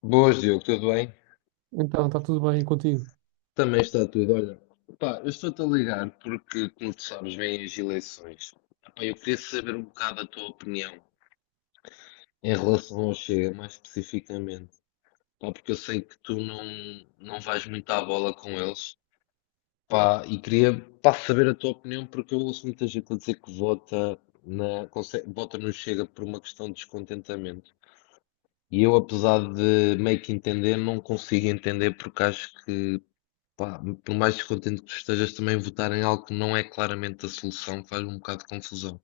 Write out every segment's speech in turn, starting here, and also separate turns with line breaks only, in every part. Boas, Diogo, tudo bem?
Então, está tudo bem contigo?
Também está tudo. Olha, pá, eu estou-te a ligar porque, como tu sabes, vêm as eleições. Pá, eu queria saber um bocado a tua opinião em relação ao Chega, mais especificamente. Pá, porque eu sei que tu não vais muito à bola com eles. Pá, e queria, pá, saber a tua opinião porque eu ouço muita gente a dizer que vota no Chega por uma questão de descontentamento. E eu, apesar de meio que entender, não consigo entender porque acho que, pá, por mais descontente que tu estejas, também votar em algo que não é claramente a solução faz um bocado de confusão.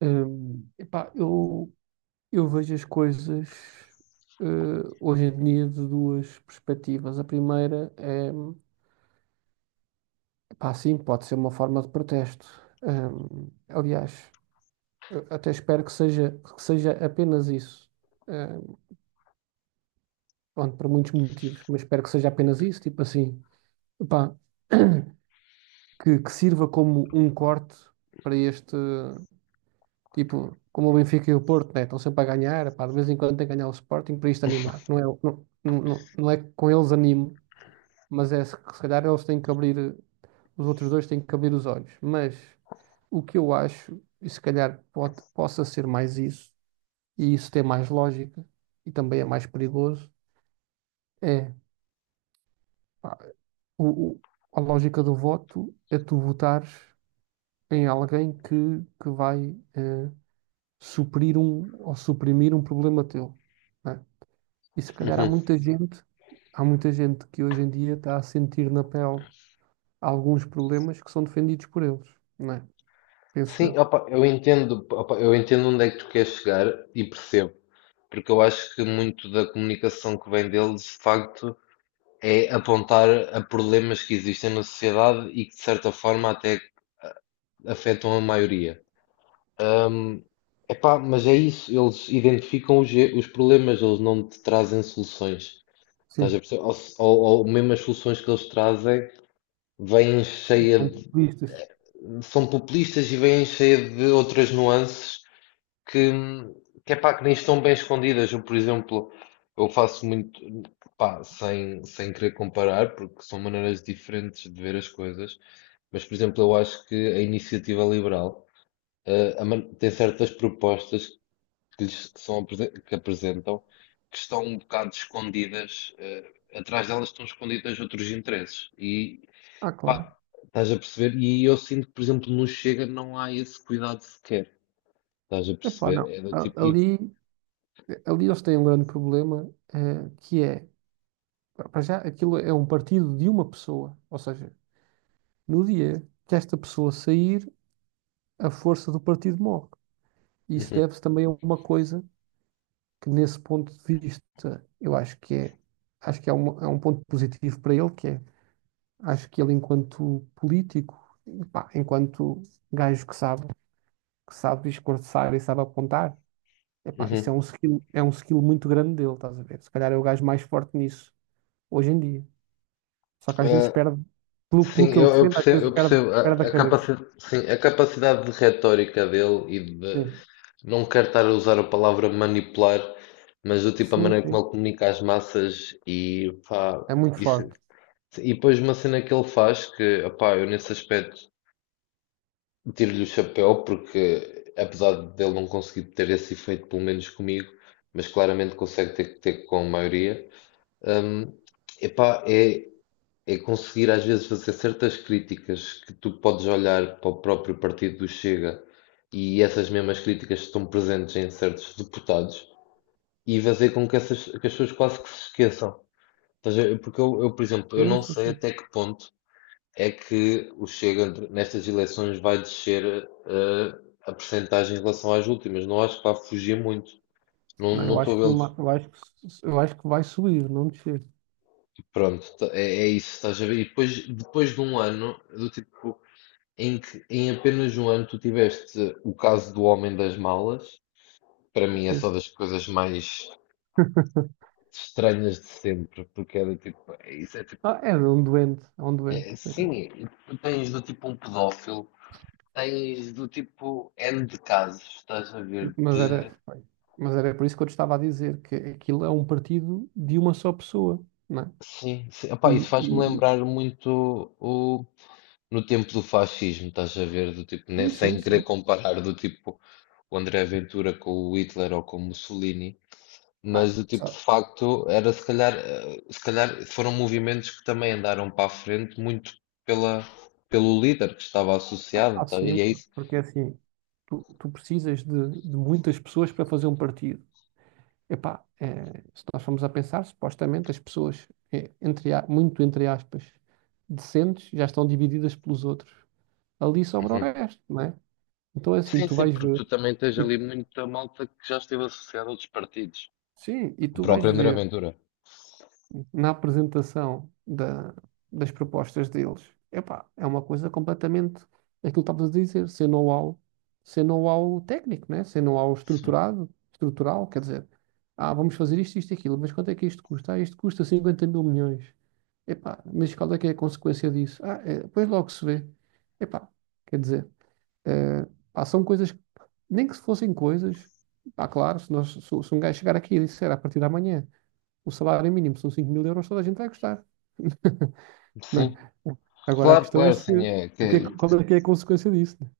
Hum, epá, eu, eu vejo as coisas hoje em dia de duas perspectivas. A primeira é, epá, sim, pode ser uma forma de protesto. Aliás, eu até espero que seja apenas isso. Hum, Pronto, por muitos motivos, mas espero que seja apenas isso, tipo assim, epá, que sirva como um corte para este. Tipo, como o Benfica e o Porto, né? Estão sempre a ganhar, pá, de vez em quando tem que ganhar o Sporting para isto animar. Não é, não, não, não não é que com eles animo, mas é se calhar eles têm que abrir, os outros dois têm que abrir os olhos. Mas o que eu acho, e se calhar pode, possa ser mais isso, e isso tem mais lógica, e também é mais perigoso, é pá, o, o- a lógica do voto é tu votares em alguém que, que vai suprir um ou suprimir um problema teu. Né? E se calhar
Uhum.
há muita gente que hoje em dia está a sentir na pele alguns problemas que são defendidos por eles, não é? Penso
Sim,
eu.
opa, eu entendo onde é que tu queres chegar e percebo, porque eu acho que muito da comunicação que vem deles, de facto, é apontar a problemas que existem na sociedade e que, de certa forma, até afetam a maioria. Epá, mas é isso, eles identificam os problemas, eles não te trazem soluções. Estás a
Sim,
perceber? Ou, se- ou mesmo as soluções que eles trazem vem cheia
são
de,
populistas.
são populistas e vêm cheia de outras nuances que, que é pá, que nem estão bem escondidas. Eu, por exemplo, eu faço muito, pá, sem querer comparar, porque são maneiras diferentes de ver as coisas, mas, por exemplo, eu acho que a iniciativa liberal, tem certas propostas que apresentam que estão um bocado escondidas, eh, atrás delas estão escondidas outros interesses. E,
Ah, claro.
pá, estás a perceber? E aí eu sinto que, por exemplo, no Chega não há esse cuidado sequer. Estás a
Epá,
perceber?
não.
É do
A-
tipo.
Ali, ali eles têm um grande problema, que é, para já, aquilo é um partido de uma pessoa. Ou seja, no dia que esta pessoa sair, a força do partido morre. E isso
Uhum,
deve-se também a uma coisa que, nesse ponto de vista, eu acho que é, é um ponto positivo para ele, que é. Acho que ele, enquanto político, pá, enquanto gajo que sabe, discursar e sabe apontar, epá, isso
uhum.
é um skill muito grande dele, estás a ver? Se calhar é o gajo mais forte nisso, hoje em dia. Só que às vezes
Ah,
perde, pelo
sim,
que ele defende, às vezes
eu
perde,
percebo
perde a
a
cabeça.
capacidade, sim, a capacidade de retórica dele e de
Sim,
não quero estar a usar a palavra manipular, mas do tipo a
sim,
maneira como
sim.
ele comunica às massas e pá,
É muito
isso,
forte.
e depois uma cena que ele faz que, pá, eu nesse aspecto. Tiro-lhe o chapéu porque, apesar dele não conseguir ter esse efeito, pelo menos comigo, mas claramente consegue ter com a maioria, hum, epá, é conseguir às vezes fazer certas críticas que tu podes olhar para o próprio partido do Chega e essas mesmas críticas estão presentes em certos deputados e fazer com que, essas, que as pessoas quase que se esqueçam. Estás a ver? Porque eu, por exemplo, eu
Sim,
não
sim,
sei
sim.
até que ponto é que o Chega nestas eleições vai descer eh, a percentagem em relação às últimas. Não acho que vá fugir muito.
Não,
Não
eu
estou a
acho que
vê-los.
numa, eu acho que, eu acho que vai subir, não descer.
Pronto, é, é isso, estás a ver? E depois, depois de um ano, do tipo, em que em apenas um ano tu tiveste o caso do Homem das Malas, para mim é
Sim.
só das coisas mais estranhas de sempre, porque é do tipo, é isso é tipo,
Ah, é um doente, é um doente,
é,
coitado.
sim, tu tens do tipo um pedófilo. Tens do tipo N de casos, estás a ver,
Mas era,
de
mas era por isso que eu te estava a dizer que aquilo é um partido de uma só pessoa, não é?
sim, sim. Epá, isso
E,
faz-me
e,
lembrar muito o, no tempo do fascismo, estás a ver, do tipo, né,
e sim,
sem querer
sim.
comparar do tipo o André Ventura com o Hitler ou com o Mussolini,
Ah,
mas do tipo, de
sabe,
facto, era se calhar, eh, se calhar foram movimentos que também andaram para a frente muito pela, pelo líder que estava associado,
há
tá, e é
sempre,
isso.
porque é assim, tu precisas de muitas pessoas para fazer um partido. Epá, se nós formos a pensar, supostamente as pessoas, muito entre aspas, decentes, já estão divididas pelos outros. Ali sobra o
Uhum.
resto, não é? Então é assim,
Sim,
tu
sim,
vais
porque
ver,
tu também tens ali
e-
muita malta que já esteve associada a outros partidos.
sim, e
O
tu vais
próprio André
ver.
Ventura.
Na apresentação das propostas deles, epá, é uma coisa completamente aquilo que estavas a dizer, sem know-how, técnico, né? Sem know-how
Sim,
estruturado, estrutural, quer dizer, ah, vamos fazer isto, isto, e aquilo, mas quanto é que isto custa? Ah, isto custa 50 mil milhões. Epá, mas qual é que é a consequência disso? Ah, é, depois logo se vê. Epá, quer dizer, eh, pá, são coisas, nem que se fossem coisas, pá, claro, se, nós, se um gajo chegar aqui e disser: "Ah, a partir de amanhã o salário mínimo são 5000 euros, toda a gente vai gostar, não é?"
sim.
Agora a
Claro,
questão é
claro,
se
sim, é que
o que é, que- qual é que é a consequência disso, né?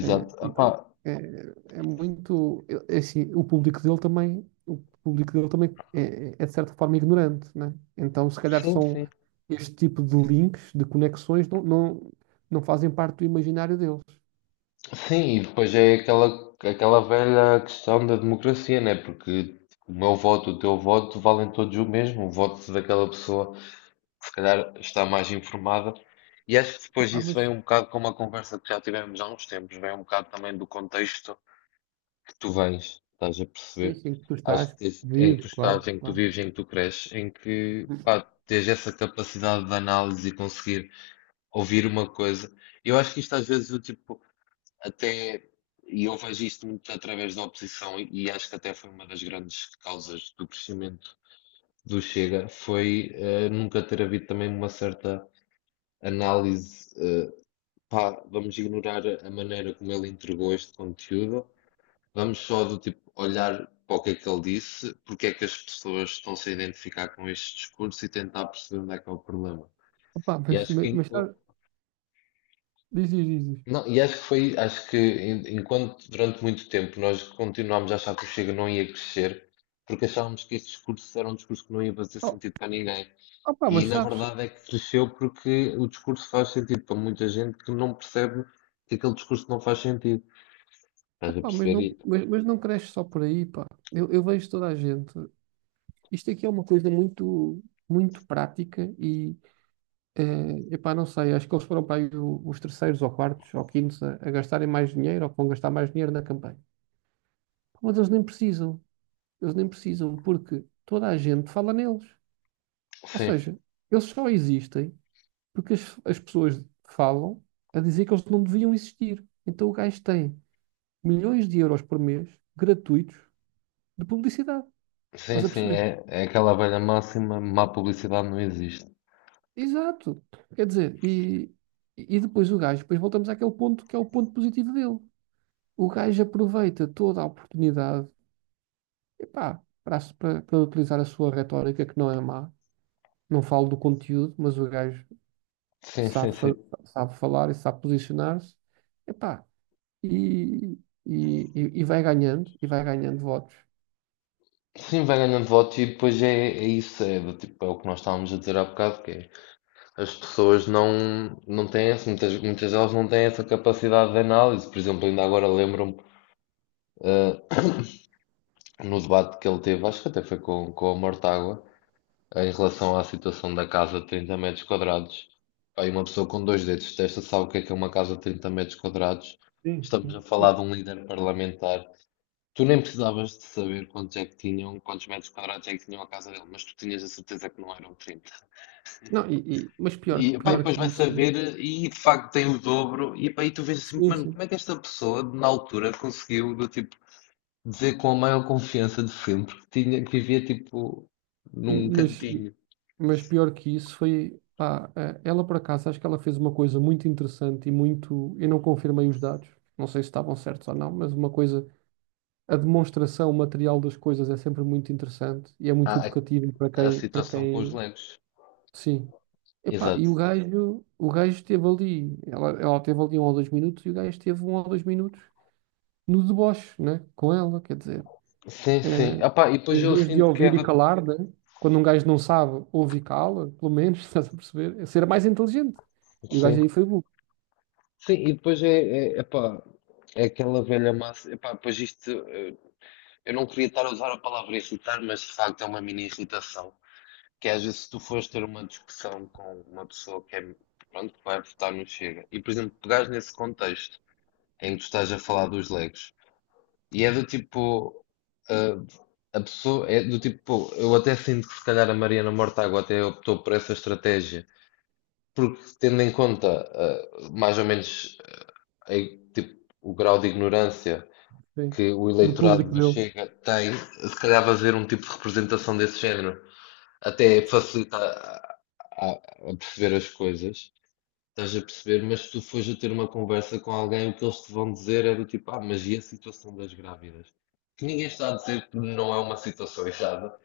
É.
exato. Epá,
Então é, é assim, o público dele também. O público dele também é, de certa forma ignorante, né? Então se calhar
sim,
são
sim.
este tipo de links, de conexões não, não, não fazem parte do imaginário deles.
Sim, e depois é aquela, aquela velha questão da democracia, né? Porque o meu voto, o teu voto, valem todos o mesmo. O voto daquela pessoa, que se calhar, está mais informada. E acho que depois
Epá,
disso vem
mas
um bocado com uma conversa que já tivemos há uns tempos, vem um bocado também do contexto que tu vens, estás a
sim,
perceber?
sim, tu
Acho
estás,
que em que tu
vive,
estás,
claro,
em que tu
claro.
vives, em que tu cresces, em que, pá, tens essa capacidade de análise e conseguir ouvir uma coisa. Eu acho que isto às vezes eu tipo até e eu vejo isto muito através da oposição e acho que até foi uma das grandes causas do crescimento do Chega foi eh, nunca ter havido também uma certa análise eh, pá, vamos ignorar a maneira como ele entregou este conteúdo, vamos só do tipo olhar para o que é que ele disse, porque é que as pessoas estão-se a identificar com este discurso e tentar perceber onde é que é o problema.
Opa,
E
mas,
acho
mas,
que
mas diz, diz, diz. Diz.
não, e acho que foi, enquanto durante muito tempo nós continuámos a achar que o Chega não ia crescer, porque achávamos que esse discurso era um discurso que não ia fazer
Oh,
sentido para ninguém.
opa,
E
mas
na
sabes,
verdade é que cresceu porque o discurso faz sentido para muita gente que não percebe que aquele discurso não faz sentido. Estás a
opa, mas
perceber?
não,
E,
mas, mas não cresce só por aí, pá. Eu vejo toda a gente. Isto aqui é uma coisa muito, muito prática e, epá, não sei, acho que eles foram para aí os terceiros ou quartos ou quintos a gastarem mais dinheiro ou que vão gastar mais dinheiro na campanha. Mas eles nem precisam. Eles nem precisam porque toda a gente fala neles. Ou
sim,
seja, eles só existem porque as pessoas falam a dizer que eles não deviam existir. Então o gajo tem milhões de euros por mês gratuitos de publicidade.
sim,
Estás a
sim,
perceber?
é, é aquela velha máxima, má publicidade não existe.
Exato. Quer dizer, e depois o gajo, depois voltamos àquele ponto que é o ponto positivo dele. O gajo aproveita toda a oportunidade, epá, para utilizar a sua retórica, que não é má. Não falo do conteúdo, mas o gajo
Sim, sim,
sabe, fa-
sim.
sabe falar e sabe posicionar-se. Epá, e, e, e vai ganhando, votos.
Sim, vai ganhando voto e depois é isso, é, do tipo, é o que nós estávamos a dizer há bocado, que é. As pessoas não têm essa, muitas, muitas delas não têm essa capacidade de análise. Por exemplo, ainda agora lembro-me, eh, no debate que ele teve, acho que até foi com a Mortágua, em relação à situação da casa de 30 metros quadrados. Aí uma pessoa com dois dedos de testa sabe o que é uma casa de 30 metros quadrados.
Sim,
Estamos a
sim.
falar de um líder parlamentar. Tu nem precisavas de saber quantos é que tinham, quantos metros quadrados é que tinham a casa dele, mas tu tinhas a certeza que não eram 30.
Não, mas
E, pá, e
pior
depois
que
vai
isso.
saber, e de facto tem o dobro, e, pá, e tu vês assim,
Sim,
mano,
sim.
como é que esta pessoa, na altura, conseguiu, do tipo, dizer com a maior confiança de sempre que tinha, que vivia, tipo, num
Mas,
cantinho,
Mas pior que isso foi, pá, ela por acaso, acho que ela fez uma coisa muito interessante e muito, eu não confirmei os dados, não sei se estavam certos ou não, mas uma coisa, a demonstração o material das coisas é sempre muito interessante e é muito
a, a,
educativo para
a
quem,
situação com os legos.
sim. Epá, e
Exato.
o gajo esteve ali, ela esteve ali 1 ou 2 minutos e o gajo esteve 1 ou 2 minutos no deboche, né, com ela, quer dizer.
Sim, sim.
Eh,
Ah, pá, e depois
Em
eu
vez de
sinto que
ouvir e
era,
calar, né? Quando um gajo não sabe, ouve e cala, pelo menos, estás a perceber? É. Ser mais inteligente. E o
sim,
gajo aí foi burro,
sim, e depois epá, é aquela velha massa, epá, depois isto, eh, eu não queria estar a usar a palavra insultar, mas de facto é uma mini irritação. Que às vezes se tu fores ter uma discussão com uma pessoa que é, pronto, que vai votar no Chega, e por exemplo, pegares nesse contexto em que tu estás a falar dos legos, e é do tipo, ah, a pessoa, é do tipo, pô, eu até sinto que se calhar a Mariana Mortágua até optou por essa estratégia, porque tendo em conta, ah, mais ou menos, eh, tipo, o grau de ignorância
sim.
que o
Do
eleitorado
público
do
dele.
Chega tem, se calhar fazer um tipo de representação desse género. Até facilita a perceber as coisas. Estás a perceber, mas se tu fores a ter uma conversa com alguém, o que eles te vão dizer é do tipo, ah, mas e a situação das grávidas? Que ninguém está a dizer que não é uma situação errada,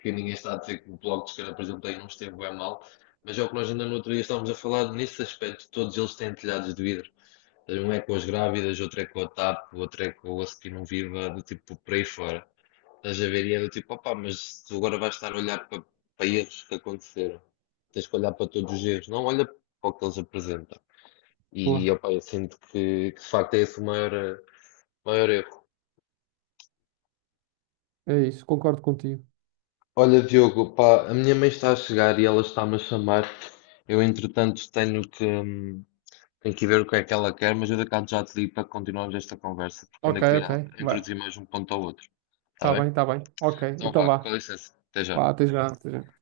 que ninguém está a dizer que o Bloco de Esquerda, por exemplo, tem uns esteve bem mal, mas é o que nós ainda no outro dia estávamos a falar, nesse aspecto, todos eles têm telhados de vidro. Um é com as grávidas, outro é com a TAP, outro é com o Osso que não Viva, do tipo, por aí fora. Estás a ver e é do tipo, opá, mas tu agora vais estar a olhar para erros que aconteceram. Tens que olhar para todos os erros, não olha para o que eles apresentam.
Boa.
E opá, eu sinto que de facto é esse o maior, eh, maior erro.
É isso, concordo contigo.
Olha, Diogo, pá, a minha mãe está a chegar e ela está-me a chamar. Eu, entretanto, tenho que ver o que é que ela quer, mas eu daqui a bocado já te digo para continuarmos esta conversa, porque ainda
Ok, ok,
queria
vai.
introduzir mais um ponto ao outro. Está
Tá
bem?
bem, tá bem. Ok,
Então
então
vá, com
vá.
licença, até já.
Vá, até já, até já.